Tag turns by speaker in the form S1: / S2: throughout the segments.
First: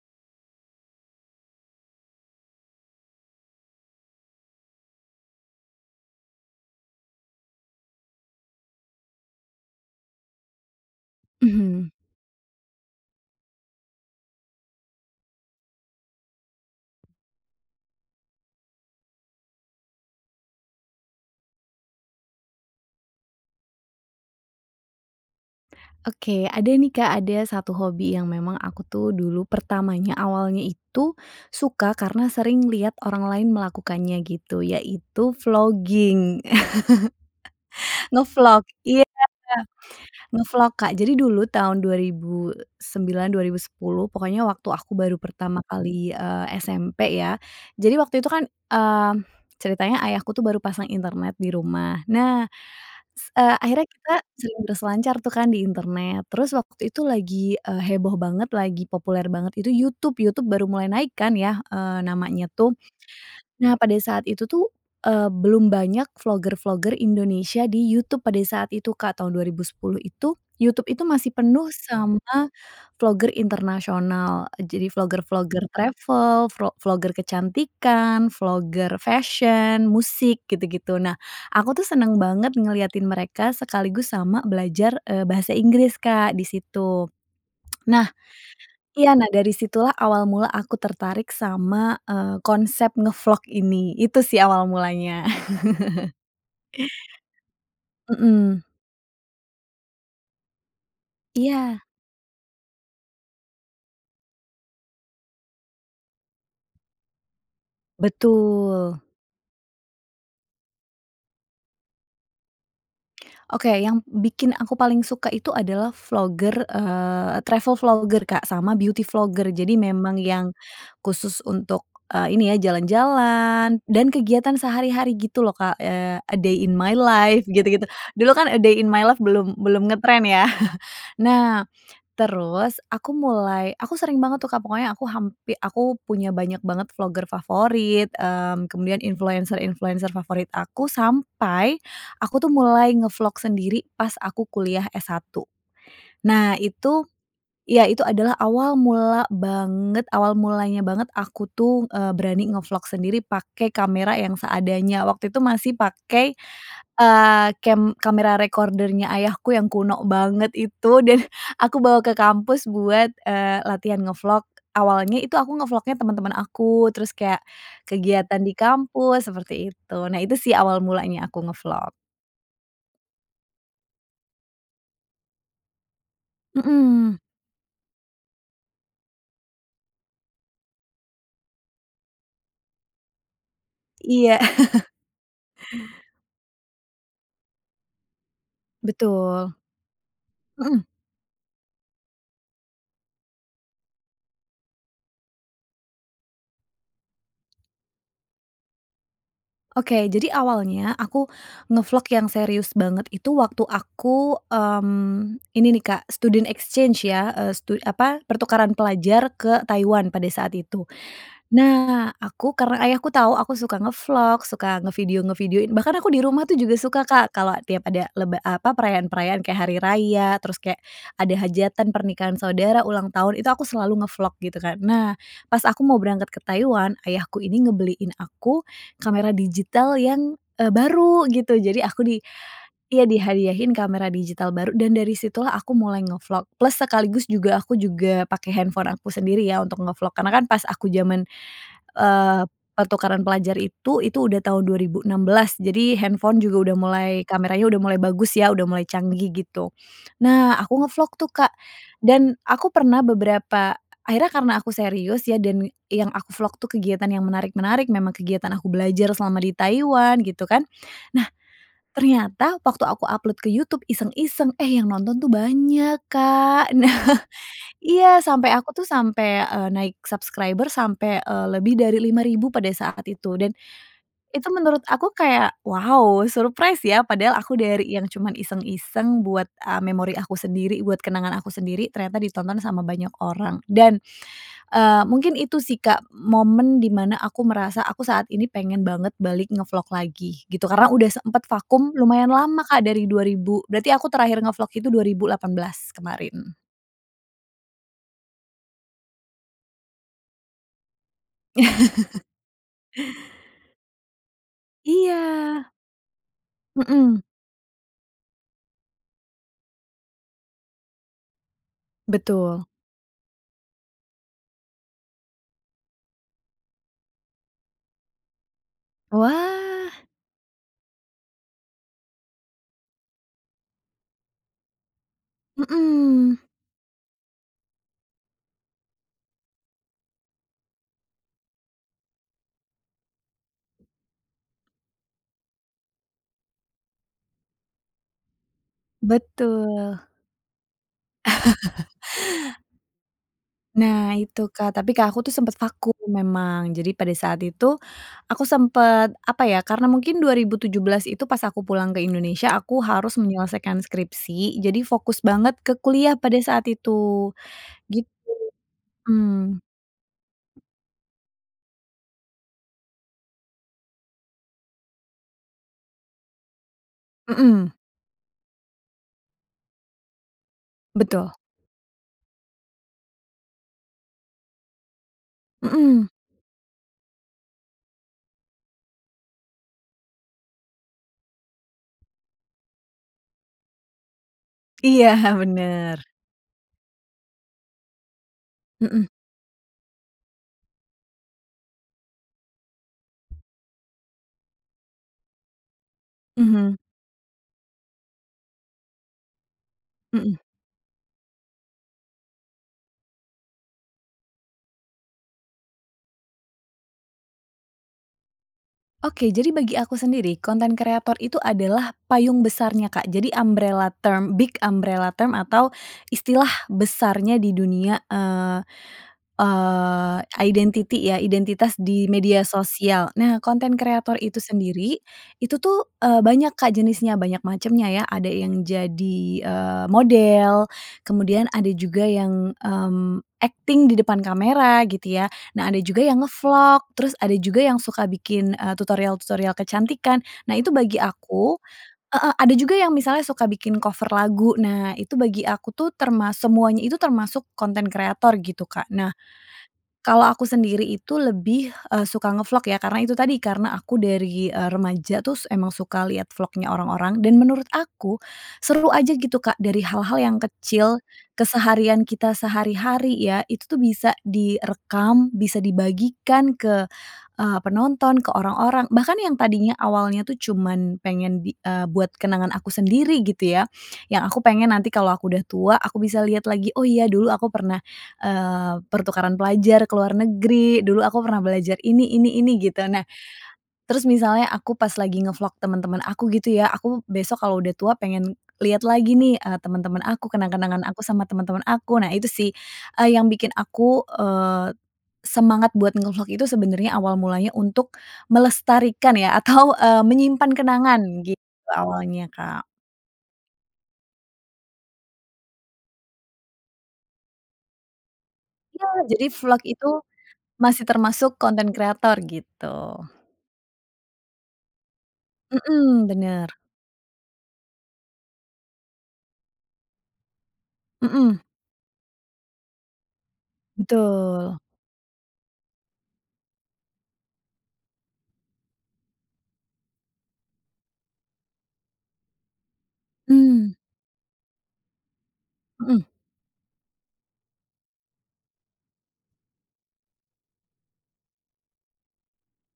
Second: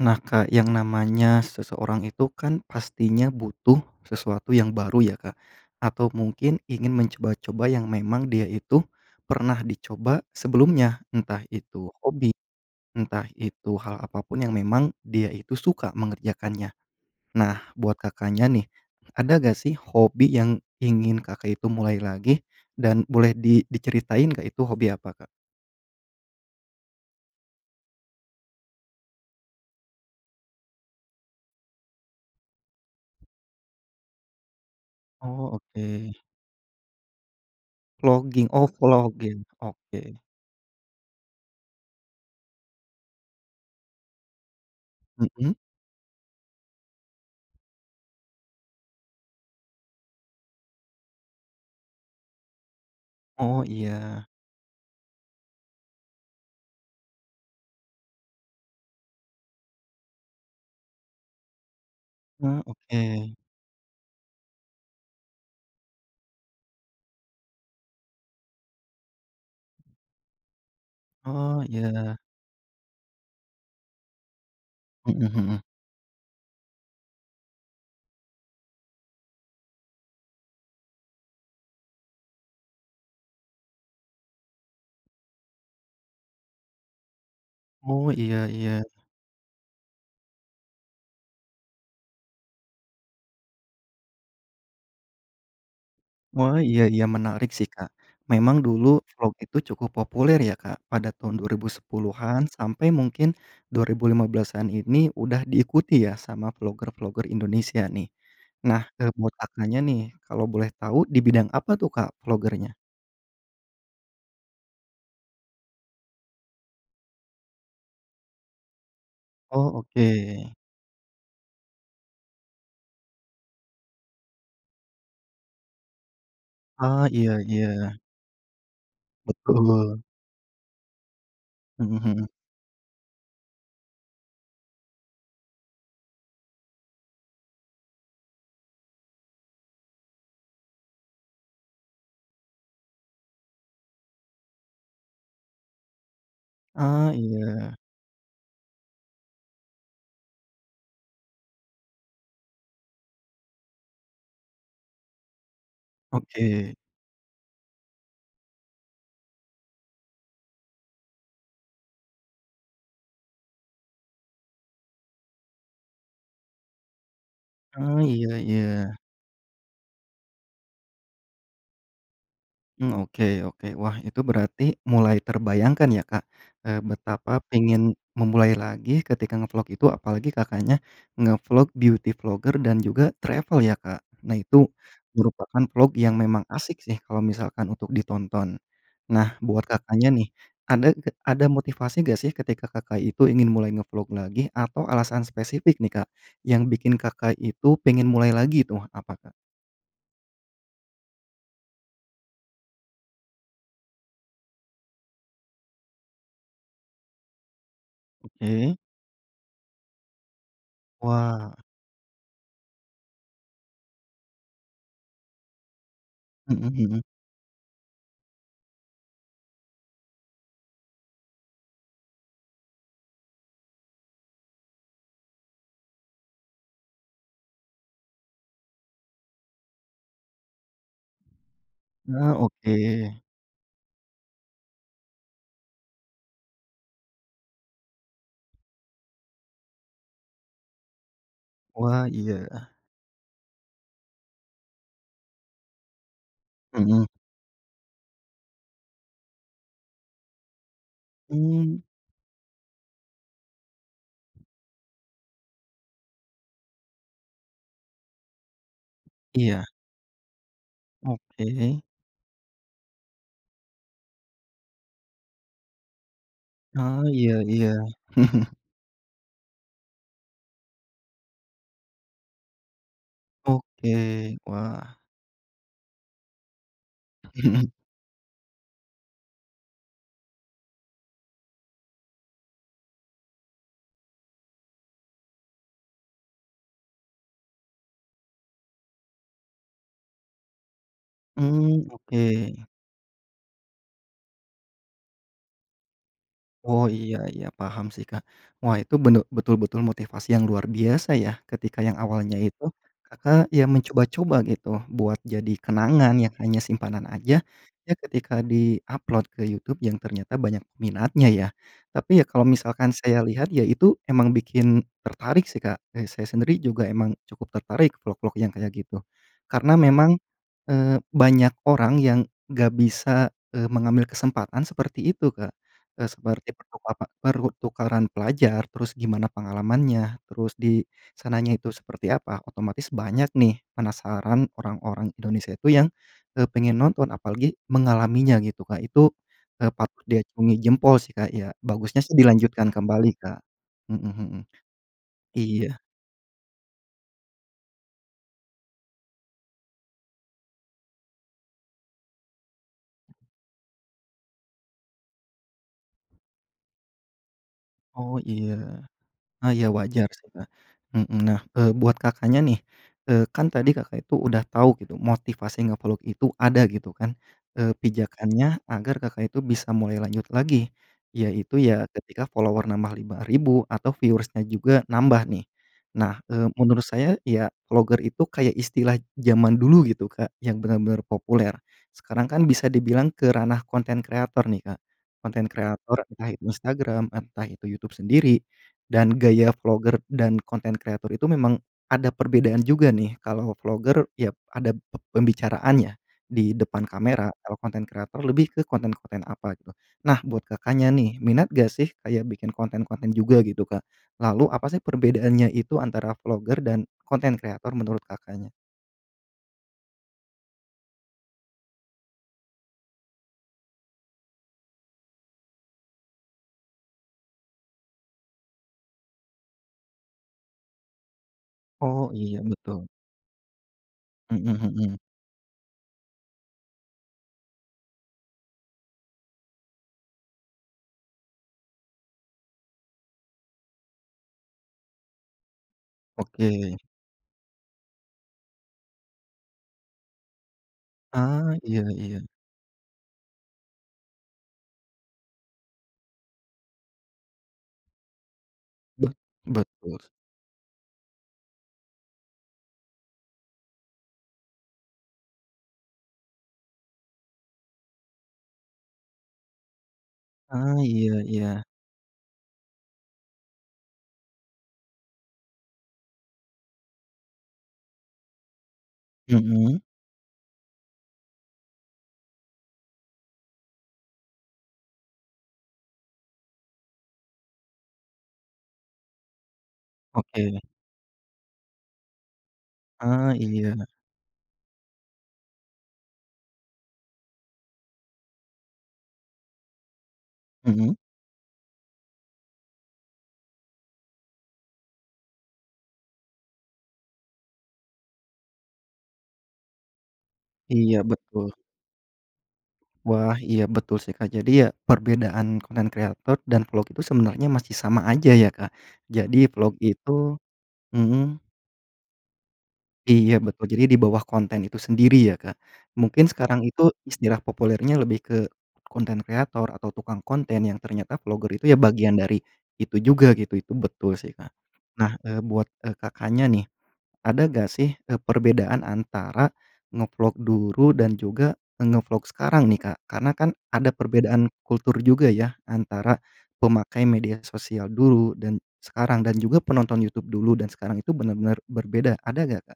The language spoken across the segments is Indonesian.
S1: Nah, Kak, yang namanya seseorang itu kan, pastinya butuh sesuatu yang baru ya, Kak, atau mungkin ingin mencoba-coba yang memang dia itu pernah dicoba sebelumnya entah
S2: Mhm.
S1: itu hobi, entah itu hal apapun yang memang dia itu suka mengerjakannya. Nah, buat Kakaknya nih, ada nggak sih hobi yang ingin, Kakak itu mulai lagi dan boleh di diceritain nggak itu hobi apa, Kak?
S2: Oke ada nih, Kak, ada 1 hobi yang memang aku tuh dulu pertamanya awalnya itu suka karena sering lihat orang lain melakukannya gitu yaitu
S1: Oh oke.
S2: vlogging,
S1: Vlogging
S2: nge-vlog
S1: oh
S2: iya, Kak,
S1: vlogging oke.
S2: nge-vlog, Kak. Jadi dulu tahun 2009, 2010 pokoknya waktu aku baru
S1: Mhm.
S2: pertama kali, eee, SMP ya. Jadi waktu itu kan, mmm, ceritanya ayahku tuh baru pasang internet di rumah. Nah s eee,
S1: Oh
S2: akhirnya, kita
S1: iya.
S2: sering berselancar tuh kan di internet. Terus waktu itu lagi, eee, heboh banget lagi populer banget itu YouTube. YouTube baru mulai naikkan ya, eee, namanya
S1: Mmm,
S2: tuh.
S1: oke.
S2: Nah, pada saat itu tuh, eee, belum banyak vlogger-vlogger Indonesia di YouTube pada saat itu, Kak, tahun 2010 itu. YouTube itu masih
S1: Oh
S2: penuh
S1: iya.
S2: sama vlogger internasional. Jadi
S1: Mhm mhm.
S2: vlogger-vlogger travel, vro vlogger kecantikan, vlogger fashion musik gitu-gitu. Nah, aku tuh senang banget ngeliatin mereka sekaligus sama belajar, eee, bahasa Inggris, Kak, di situ. Nah
S1: Oh, iya iya.
S2: iya nah, dari situlah awal mula aku tertarik sama, eee, konsep nge-vlog ini itu sih awal mulanya.
S1: Wah, iya iya menarik sih, Kak. Memang
S2: Mhm.
S1: dulu vlog itu cukup populer ya, Kak, pada tahun dua ribu
S2: Iya.
S1: sepuluhan sampe mungkin tahun 2015-an ini udah diikuti ya sama vlogger-vlogger Indonesia nih. Nah,
S2: Betul.
S1: eee, buat Kakaknya nih, kalau boleh tau di bidang apa tuh, Kak, vlogger-nya?
S2: Oke, yang bikin aku paling suka itu adalah vlogger, eee, travel vlogger Kak, sama beauty vlogger. Jadi
S1: Oh, oke.
S2: memang yang khusus untuk, eee, ini ya, jalan-jalan dan kegiatan sehari-hari gitu loh Kak. Eee, a day in my
S1: Ah, iya
S2: life gitu gitu.
S1: iya.
S2: Dulu kan a day in my life belum belum
S1: Betul.
S2: ngetren ya. Nah,
S1: Mhm mhm.
S2: terus aku mulai aku sering banget tuh Kak, pokoknya aku hampi aku punya banyak banget vlogger favorit, mmm, kemudian influencer-influencer favorit aku, sampai aku tuh mulai nge-vlog sendiri pas aku kuliah S1. Nah itu,
S1: Ah, iya.
S2: ya itu adalah awal mula banget, awal mulanya banget aku tuh, eee, berani nge-vlog sendiri pakai kamera yang seadanya waktu itu masih pakai,
S1: Oke.
S2: eee, kem kamera recorder-nya ayahku yang kuno banget itu, dan, aku bawa ke kampus buat, eee, latihan nge-vlog. Awalnya itu aku nge-vlognya teman-teman aku, terus kayak
S1: Ah, iya
S2: kegiatan di
S1: iya.
S2: kampus seperti itu. Nah itu sih awal mulanya aku nge-vlog.
S1: Mmm, oke oke. Wah itu berarti, mulai terbayangkan ya Kak, eee,
S2: Hmm.
S1: betapa pengen, memulai lagi ketika nge-vlog itu apalagi Kakaknya nge-vlog beauty vlogger dan juga travel ya Kak. Nah
S2: Iya.
S1: itu, merupakan vlog yang memang asik sih, kalau misalkan untuk ditonton. Nah,
S2: Betul.
S1: buat Kakaknya nih,
S2: Hmm.
S1: ada g ada motivasi nggak sih ketika Kakak itu ingin mulai nge-vlog lagi? Atau alasan spesifik nih Kak, yang bikin Kakak itu pengen mulai lagi tuh, apa Kak?
S2: Oke, jadi awalnya aku nge-vlog yang serius banget itu waktu aku, mmm, ini nih Kak, student exchange ya, eee, stu apa
S1: Oke.
S2: pertukaran pelajar ke Taiwan pada saat itu.
S1: Wah.
S2: Nah, aku karena Ayahku tahu aku suka nge-vlog, suka ngevideo-videoin, bahkan aku di rumah tuh
S1: Hmm
S2: juga
S1: hmm.
S2: suka Kak, kalo tiap ada leb apa perayaan-perayaan kayak hari raya, terus kayak ada hajatan pernikahan saudara, ulang tahun, itu aku selalu nge-vlog, gitu kan. Nah pas aku mau berangkat ke Taiwan, ayahku ini ngebeliin aku, kamera digital yang, eee, baru gitu. Jadi aku di
S1: Nah, oke.
S2: iya, dihadiahin kamera digital baru dan dari situlah aku mulai nge-vlog, plus sekaligus juga aku juga pakai handphone aku sendiri ya, untuk nge-vlog. Karena kan pas aku zaman,
S1: Wah
S2: eee,
S1: iya.
S2: pertukaran pelajar itu itu udah tahun 2016. Jadi handphone juga udah
S1: Hmm.
S2: mulai kameranya udah mulai bagus ya, udah mulai canggih gitu. Nah, aku nge-vlog tuh Kak,
S1: Mmm.
S2: dan aku pernah beberapa, akhirnya karena aku serius ya dan, yang aku vlog tuh kegiatan yang menarik-menarik, memang kegiatan aku belajar selama di
S1: Iya.
S2: Taiwan, gitu kan. Nah,
S1: Oke.
S2: ternyata waktu aku upload ke YouTube iseng-iseng, eh, yang nonton tuh banyak Kak.
S1: Ah,
S2: Nah,
S1: iya iya.
S2: iya, sampai aku tuh sampai, eee, naik subscriber sampai, eee, lebih dari 5000 pada saat itu. Dan,
S1: Oke,
S2: itu menurut
S1: wah.
S2: aku kayak, wow surprise ya padahal aku
S1: Mhm.
S2: dari yang cuma iseng-iseng buat, a memori aku sendiri, buat kenangan aku sendiri, ternyata ditonton sama banyak orang. Dan, eee, mungkin itu sih Kak, momen dimana aku merasa aku saat ini pengen banget balik nge-vlog lagi, gitu. Karena, udah sempet
S1: Mmm,
S2: vakum
S1: oke.
S2: lumayan lama Kak, dari 2000 berarti aku terakhir nge-vlog itu 2018, kemarin.
S1: Oh iya iya, paham sih Kak. Wah itu bene betul-betul motivasi yang luar biasa ya, ketika yang awalnya itu, Kakak ya mencoba-coba gitu, buat jadi
S2: Iya.
S1: kenangan yang hanya simpanan
S2: Hmm.
S1: aja, eh, ketika di-upload ke YouTube, yang ternyata banyak peminatnya ya. Tapi ya kalau
S2: Betul.
S1: misalkan saya lihat ya itu, emang bikin tertarik sih Kak, kayak saya sendiri juga emang cukup tertarik vlog vlog yang kayak gitu. Karena
S2: Wah.
S1: memang, eee, banyak orang yang nggak bisa, eee, mengambil kesempatan seperti itu Kak. E
S2: Hmm.
S1: seperti pertukapa pertukaran pelajar, terus gimana pengalamannya, terus di sananya itu seperti apa, otomatis banyak nih, penasaran, orang-orang Indonesia itu yang, eee, pengen nonton, apalagi mengalaminya gitu Kak, itu, e patut
S2: Betul.
S1: diacungi jempol sih Kak ya, bagusnya sih dilanjutkan kembali Kak. Hmm
S2: Nah
S1: hmm.
S2: itu Kak, tapi Kak aku tuh sempet
S1: Iya.
S2: vakum memang. Jadi pada saat itu, aku sempet, apa ya, karena mungkin 2017 itu pas aku pulang ke Indonesia, aku harus menyelesaikan skripsi, jadi fokus banget ke kuliah pada saat itu, gitu,
S1: Oh iya. Ah,
S2: mmm.
S1: iya wajar sih Kak, hmm. Nah, eee, buat Kakaknya nih, eee, kan tadi Kakak itu udah tahu gitu, motivasi nge-vlog itu ada gitu kan,
S2: Hmm.
S1: eee, pijakannya agar Kakak itu bisa mulai lanjut lagi,
S2: Betul.
S1: yaitu ya ketika follower nambah 5000 atau viewers-nya juga nambah nih.
S2: Hmm.
S1: Nah, eee, menurut saya ya vlogger itu kayak istilah zaman dulu gitu Kak, yang benar-benar populer. Sekarang kan bisa dibilang ke ranah konten kreator nih Kak,
S2: Iya,
S1: konten kreator,
S2: benar.
S1: entah itu Instagram, entah itu YouTube sendiri,
S2: Hmm.
S1: dan gaya vlogger dan konten kreator itu memang ada perbedaan juga nih. Kalau vlogger, ya ada p pembicaraannya di
S2: Mhm.
S1: depan kamera. Kalau konten kreator lebih ke konten-konten apa gitu. Nah
S2: Hmm.
S1: buat Kakaknya nih, minat nggak sih, kayak bikin konten-konten juga gitu Kak? Lalu apa sih perbedaannya itu antara vlogger dan konten kreator menurut Kakaknya?
S2: Oke, jadi bagi aku sendiri, konten kreator itu adalah payung besarnya Kak, jadi umbrella term big umbrella term atau istilah besarnya di dunia, eee eee, identity ya, identitas di
S1: Oh, iya
S2: media
S1: betul.
S2: sosial. Nah, konten kreator itu
S1: Hmm hmm.
S2: sendiri, itu tuh, eee, banyak Kak jenisnya, banyak macamnya ya. Ada yang jadi, eee, model, kemudian ada juga yang, mmm, akting di depan kamera gitu ya. Nah ada juga yang
S1: Oke.
S2: nge-vlog, terus ada juga yang suka bikin, eee, tutorial-tutorial kecantikan, nah itu bagi
S1: Ah,
S2: aku
S1: iya iya.
S2: heeh, ada juga yang misalnya suka bikin cover lagu, nah itu bagi aku tuh termas semuanya itu, termasuk konten kreator gitu Kak. Nah,
S1: Bet betul.
S2: kalau aku sendiri itu lebih, eee, suka nge-vlog ya, karena itu tadi, karena aku dari, eee, remaja tuh s emang suka lihat vlognya orang-orang, dan menurut aku, seru aja gitu Kak dari hal-hal yang
S1: Ah,
S2: kecil,
S1: iya iya.
S2: keseharian kita sehari-hari ya, itu tuh bisa direkam, bisa dibagikan ke, eee, penonton, ke orang-orang. Bahkan yang tadinya
S1: Hmm.
S2: awalnya tuh cuman pengen bi eee, buat kenangan aku sendiri gitu ya, yang aku pengen nanti kalau aku udah tua, aku bisa liat lagi oh iya dulu aku pernah, eee, pertukaran pelajar ke luar
S1: Oke.
S2: negeri, dulu aku pernah belajar ini ini ini gitu. Nah,
S1: Ah, iya.
S2: terus misalnya aku pas lagi nge-vlog teman-teman aku gitu ya, aku besok kalau udah tua pengen lihat lagi nih, eee, teman-teman aku, kenang-kenangan
S1: Hmm.
S2: aku sama teman-teman aku. Nah itu sih, eee, yang bikin aku, eee, semangat buat nge-vlog itu sebenarnya awal mulanya untuk melestarikan ya atau, eee, menyimpan
S1: Iya,
S2: kenangan, gitu
S1: betul.
S2: awalnya Kak.
S1: Wah, iya betul sih Kak. Jadi ya, perbedaan konten kreator dan vlog itu sebenarnya masih sama aja ya Kak,
S2: Iya, jadi
S1: jadi
S2: vlog
S1: vlog
S2: itu,
S1: itu
S2: masih termasuk
S1: hmm.
S2: konten kreator, gitu.
S1: Iya betul, jadi dibawah konten itu sendiri ya Kak.
S2: Hmm,
S1: Mungkin
S2: benar.
S1: sekarang itu, istilah populernya lebih ke konten kreator atau tukang konten yang ternyata
S2: Hmm.
S1: vlogger itu ya bagian dari itu juga gitu, itu betul sih Kak.
S2: Betul.
S1: Nah, eee, buat, e Kakaknya nih, ada gak sih, e perbedaan antara nge-vlog dulu dan juga nge-vlog sekarang nih Kak, karena kan
S2: Mmm.
S1: ada perbedaan kultur juga ya,
S2: Hmm.
S1: antara pemakai media sosial dulu, dan sekarang. Dan juga penonton YouTube dulu dan sekarang itu, benar benar, berbeda. Ada nggak Kak?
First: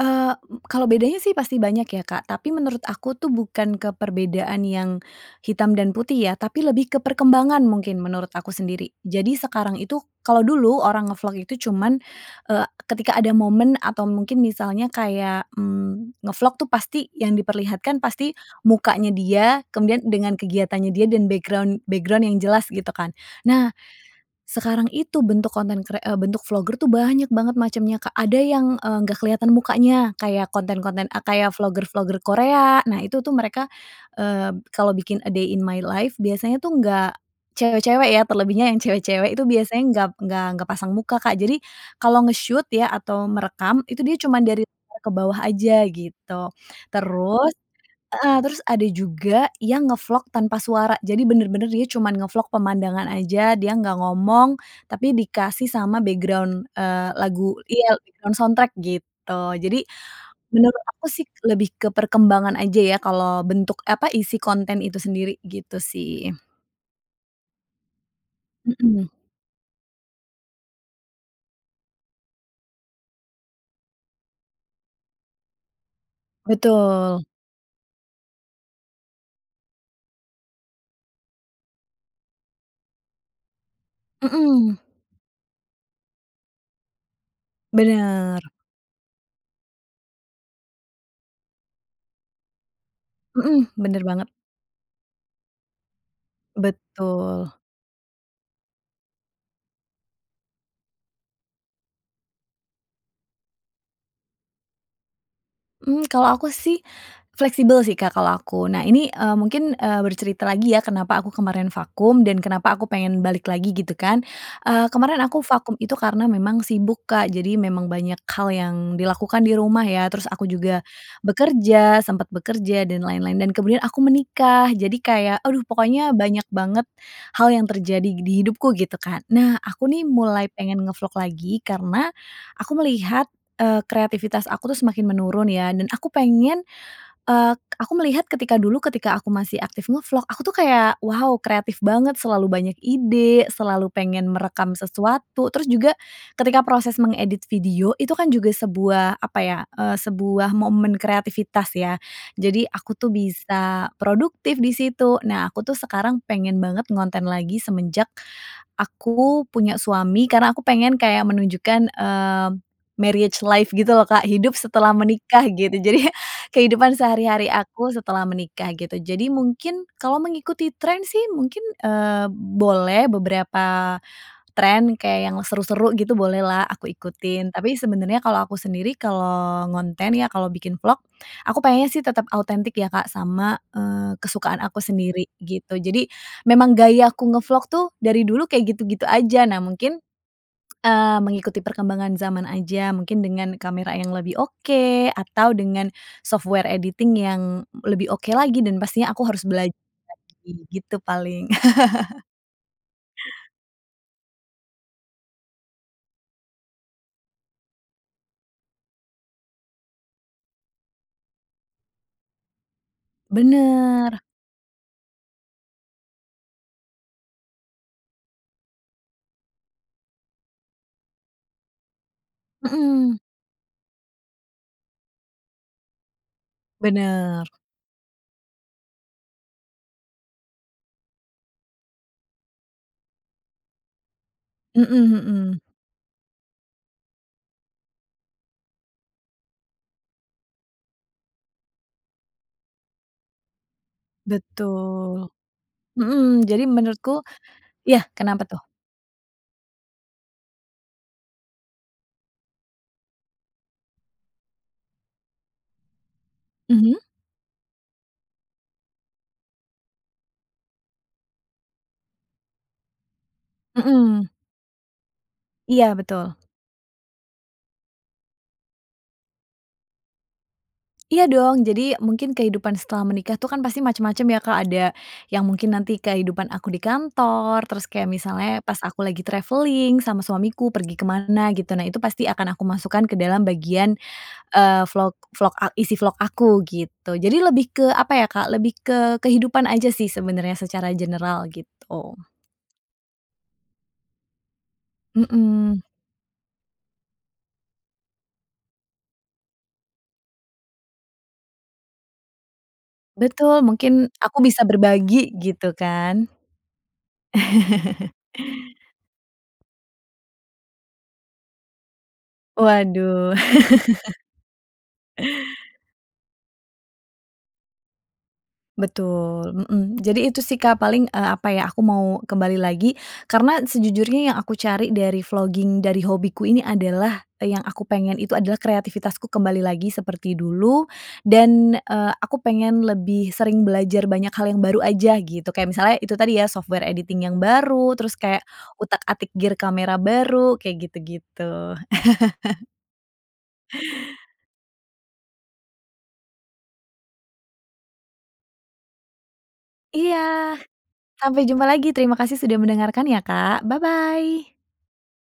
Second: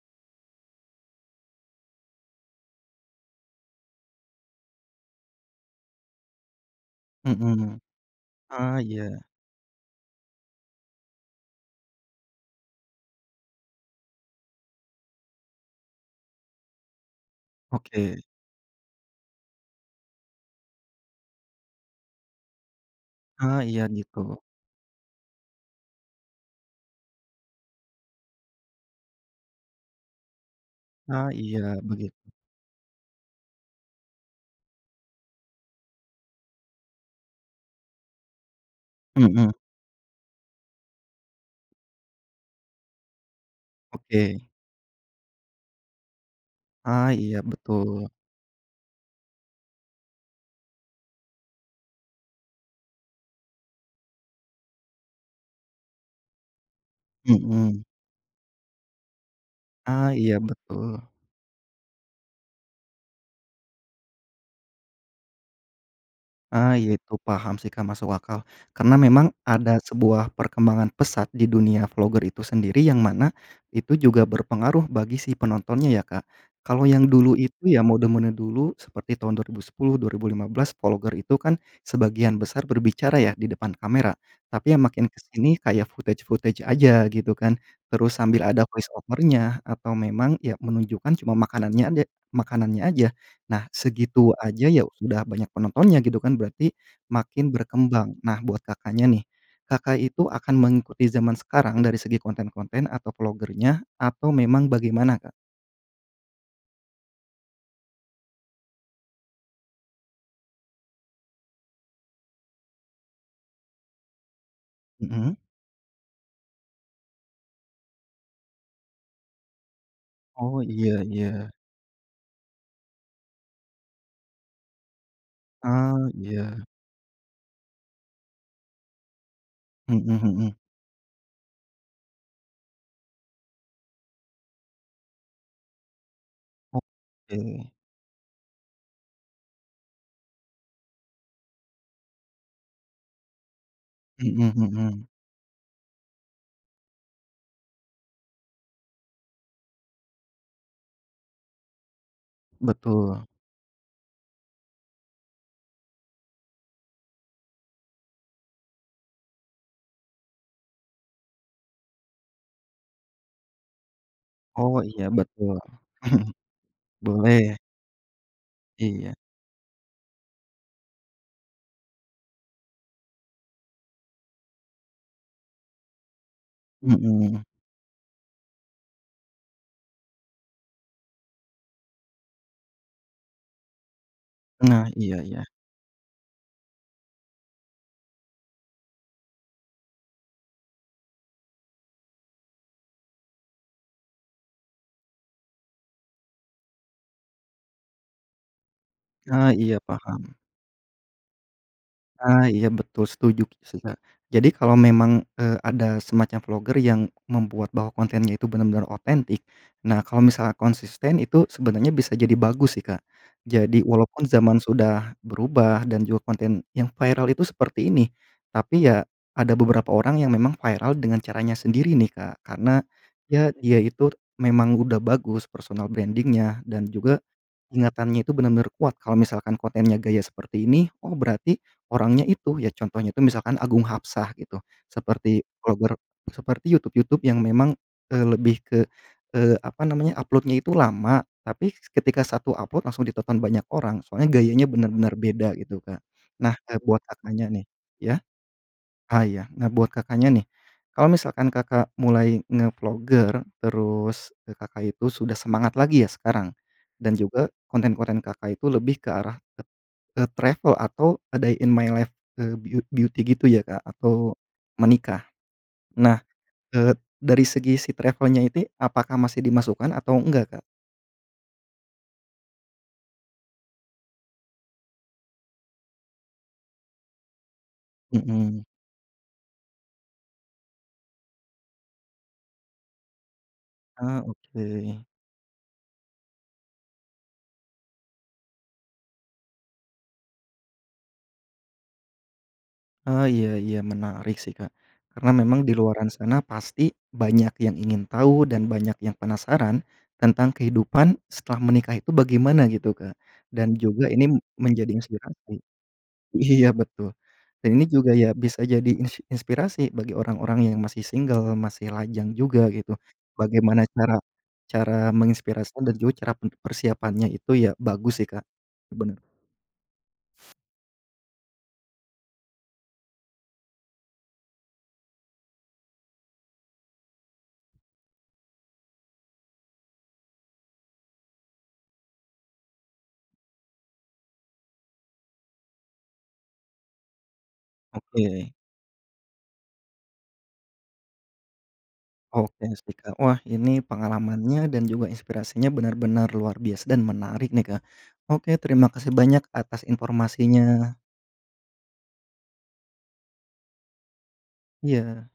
S2: Eee, m kalo bedanya sih pasti banyak ya Kak, tapi menurut aku tuh bukan ke perbedaan yang hitam dan putih ya, tapi lebih ke perkembangan
S1: Mhm.
S2: mungkin menurut aku
S1: Ah,
S2: sendiri.
S1: iya.
S2: Jadi sekarang itu kalo dulu orang nge-vlog itu cuman, eee, ketika ada momen atau mungkin misalnya kayak, mmm, nge-vlog tuh pasti, yang diperlihatkan
S1: Oke.
S2: pasti mukanya dia, kemudian dengan kegiatannya dia dan background background yang jelas, gitu kan.
S1: Ah,
S2: Nah,
S1: iya. gitu.
S2: sekarang itu bentuk konten kre eee, bentuk vlogger itu, banyak banget macamnya Kak. Ada yang, eee, nggak kelihatan mukanya, kayak konten-konten, a
S1: Ah,
S2: kayak
S1: iya
S2: vlogger vlogger
S1: begitu.
S2: Korea. Nah itu tuh mereka, eee, kalau bikin a day in my life biasanya tuh nggak cewek-cewek ya, terlebihnya yang cewek-cewek itu
S1: Hmm.
S2: biasanya nggak nggak nggak pasang muka Kak. Jadi kalau nge-shoot ya atau merekam itu dia cuman
S1: Oke.
S2: dari [unintelligible] ke bawah aja gitu.
S1: Ah, iya,
S2: Terus
S1: betul.
S2: heeh, terus ada juga yang nge-vlog tanpa suara, jadi benar-benar dia cuman nge-vlog pemandangan aja, dia nggak ngomong, tapi dikasih sama background, eee, lagu
S1: Hmm.
S2: iya background soundtrack gitu. Jadi,
S1: Ah, iya
S2: menurut aku
S1: betul.
S2: sih lebih ke perkembangan aja ya, kalau bentuk, e apa isi konten itu sendiri, gitu sih.
S1: Ah, iya itu paham sih Kak, masuk akal karena
S2: Hmm.
S1: memang ada sebuah perkembangan pesat di dunia vlogger itu sendiri, yang mana itu juga berpengaruh bagi si penontonnya ya Kak. Kalau yang
S2: Betul.
S1: dulu itu, ya mode mode dulu seperti tahun 2010, 2015 vlogger itu kan sebagian besar berbicara ya di depan kamera. Tapi
S2: Hmm.
S1: ya makin ke sini, kayak footage footage aja gitu kan. Terus
S2: Benar.
S1: sambil ada voice over-nya, atau memang, ya menunjukkan cuma makanannya adek makanannya aja.
S2: Hmm,
S1: Nah,
S2: benar banget.
S1: segitu aja ya, sudah banyak penontonnya gitu kan, berarti makin
S2: Betul.
S1: berkembang. Nah buat Kakaknya nih, Kakak itu akan mengikuti zaman sekarang dari segi konten-konten atau vlogger-nya atau memang bagaimana Kak?
S2: Mmm, kalau aku sih, fleksibel sih Kak kalau aku. Nah ini, eee, mungkin, eee, bercerita lagi ya kenapa aku kemarin vakum, dan kenapa aku pengen balik lagi, gitu kan. Eee, kemarin
S1: Mhm.
S2: aku vakum itu karena memang sibuk Kak, jadi memang banyak hal yang dilakukan di rumah ya, terus aku
S1: Oh
S2: juga
S1: iya iya.
S2: bekerja, sempat bekerja dan lain-lain, dan kemudian aku menikah. Jadi kayak, aduh
S1: Ah,
S2: pokoknya banyak
S1: iya.
S2: banget hal yang terjadi di hidupku, gitu kan. Nah aku
S1: Mhm
S2: nih mulai
S1: mhm.
S2: pengen nge-vlog lagi karena, aku melihat, eee, kreatifitas aku tuh semakin menurun ya, dan aku pengen, eee,
S1: Oke.
S2: aku melihat ketika dulu ketika aku masih aktif nge-vlog, aku tuh kayak, wow kreatif banget, selalu banyak ide, selalu pengen
S1: Hmm
S2: merekam
S1: hmm.
S2: sesuatu, terus juga ketika proses mengedit video itu kan juga sebuah apa ya, eee, sebuah momen kreativitas ya, jadi aku tuh
S1: Betul.
S2: bisa produktif di situ. Nah aku tuh sekarang pengen banget ngonten lagi semenjak, aku punya suami, karena aku pengen kayak menunjukkan, eee, marriage life gitu loh Kak, hidup
S1: Oh
S2: setelah
S1: iya
S2: menikah,
S1: betul,
S2: gitu. Jadi, kehidupan sehari-hari
S1: boleh.
S2: aku setelah menikah gitu.
S1: Iya.
S2: Jadi mungkin, kalau mengikuti trend sih mungkin, eee, boleh beberapa trend kayak yang seru-seru gitu, bolehlah aku
S1: Hmm.
S2: ikutin. Tapi sebenarnya kalau aku sendiri, kalau ngonten ya, kalau bikin vlog, aku pengennya sih tetap autentik ya Kak sama, eee, kesukaan aku
S1: Nah, iya
S2: sendiri,
S1: iya.
S2: gitu. Jadi, memang gaya aku nge-vlog tuh, dari dulu kayak gitu-gitu aja. Nah mungkin, eee, mengikuti perkembangan zaman aja, mungkin dengan kamera yang lebih oke, atau dengan software editing yang lebih oke lagi, dan pastinya aku harus
S1: Ah,
S2: belajar
S1: iya paham.
S2: lagi, gitu paling.
S1: Ah, iya betul, setuju ki sih Kak. Jadi kalau memang, eee, ada semacam vlogger yang membuat bahwa kontennya itu benar-benar otentik, nah kalau misalnya konsisten itu sebenarnya bisa jadi bagus sih Kak. Jadi
S2: Benar.
S1: walaupun zaman sudah berubah dan juga konten yang viral itu seperti ini. Tapi ya, ada beberapa orang yang memang viral dengan caranya sendiri nih Kak. Karena,
S2: Hmm.
S1: ya, dia itu, memang udah bagus, personal branding-nya, dan juga,
S2: Benar.
S1: ingatannya itu benar-benar kuat, kalau misalkan kontennya gaya seperti ini, oh berarti orangnya itu, ya contohnya itu misalkan Agung Hapsah gitu,
S2: Hmm
S1: seperti
S2: hmm.
S1: vlogger seperti YouTube YouTube yang memang, eee, lebih ke, eee, apa namanya, upload-nya itu lama, tapi ketika 1 upload langsung ditonton, banyak orang. Soalnya gayanya benar-benar
S2: Betul.
S1: beda gitu Kak.
S2: Hmm,
S1: Nah,
S2: jadi
S1: eee, buat
S2: menurutku
S1: Kakaknya nih
S2: ya,
S1: ya,
S2: kenapa tuh?
S1: ah, ya. Nah, buat Kakaknya nih, kalau misalkan Kakak mulai nge-vlogger terus, e Kakak itu sudah semangat lagi ya, sekarang.
S2: Mhm.
S1: Dan juga, konten-konten Kakak itu lebih ke arah, eee, travel atau a day in my life eee, byut beauty, gitu ya Kak
S2: Hmm.
S1: atau menikah.
S2: Iya
S1: Nah,
S2: betul.
S1: eee, dari segi si travel-nya. ini apakah masih dimasukkan atau enggak Kak?
S2: Iya dong, jadi, mungkin kehidupan setelah menikah tuh kan pasti macam-macam ya Kak, ada yang mungkin nanti kehidupan aku di kantor, terus kayak
S1: Hmm.
S2: misalnya, pas aku lagi traveling sama suamiku, pergi ke mana gitu. Nah itu pasti akan aku masukkan ke dalam bagian,
S1: Ah,
S2: eee,
S1: oke.
S2: vlog vlog, a isi vlog aku, gitu. Jadi lebih ke apa ya Kak, lebih ke kehidupan aja sih sebenarnya secara general gitu.
S1: Ah, iya iya menarik sih Kak. Karena memang di
S2: Hmm.
S1: luaran sana pasti, banyak yang ingin tahu dan banyak yang penasaran, tentang kehidupan setelah menikah itu bagaimana gitu Kak,
S2: Betul,
S1: dan juga
S2: mungkin
S1: ini
S2: aku bisa
S1: menjadi
S2: berbagi,
S1: inspirasi.
S2: gitu kan.
S1: Iya, betul, dan ini juga ya bisa jadi ins inspirasi bagi orang-orang yang masih single, masih lajang juga gitu,
S2: Waduh.
S1: bagaimana cara cara menginspirasi dan juga cara p persiapannya itu ya bagus sih Kak. Bener.
S2: Betul, hmm. Jadi itu sih Kak paling, eee, apa ya, aku mau kembali lagi, karena sejujurnya yang aku cari dari vlogging, dari hobiku ini adalah, yang aku pengen itu adalah kreativitasku kembali lagi seperti dulu, dan, eee, aku pengen lebih sering belajar banyak hal yang baru aja gitu, kayak misalnya itu tadi ya, software editing yang baru, terus kayak
S1: Oke.
S2: utak-atik gear camera baru, kayak gitu-gitu.
S1: Oke sih Kak. Wah ini pengalamannya dan juga inspirasinya benar-benar luar biasa, dan menarik nih Kak. Oke terima kasih banyak atas
S2: Iya.
S1: informasinya.
S2: Sampai jumpa lagi terima kasih sudah mendengarkan ya Kak, bye bye.
S1: Iya.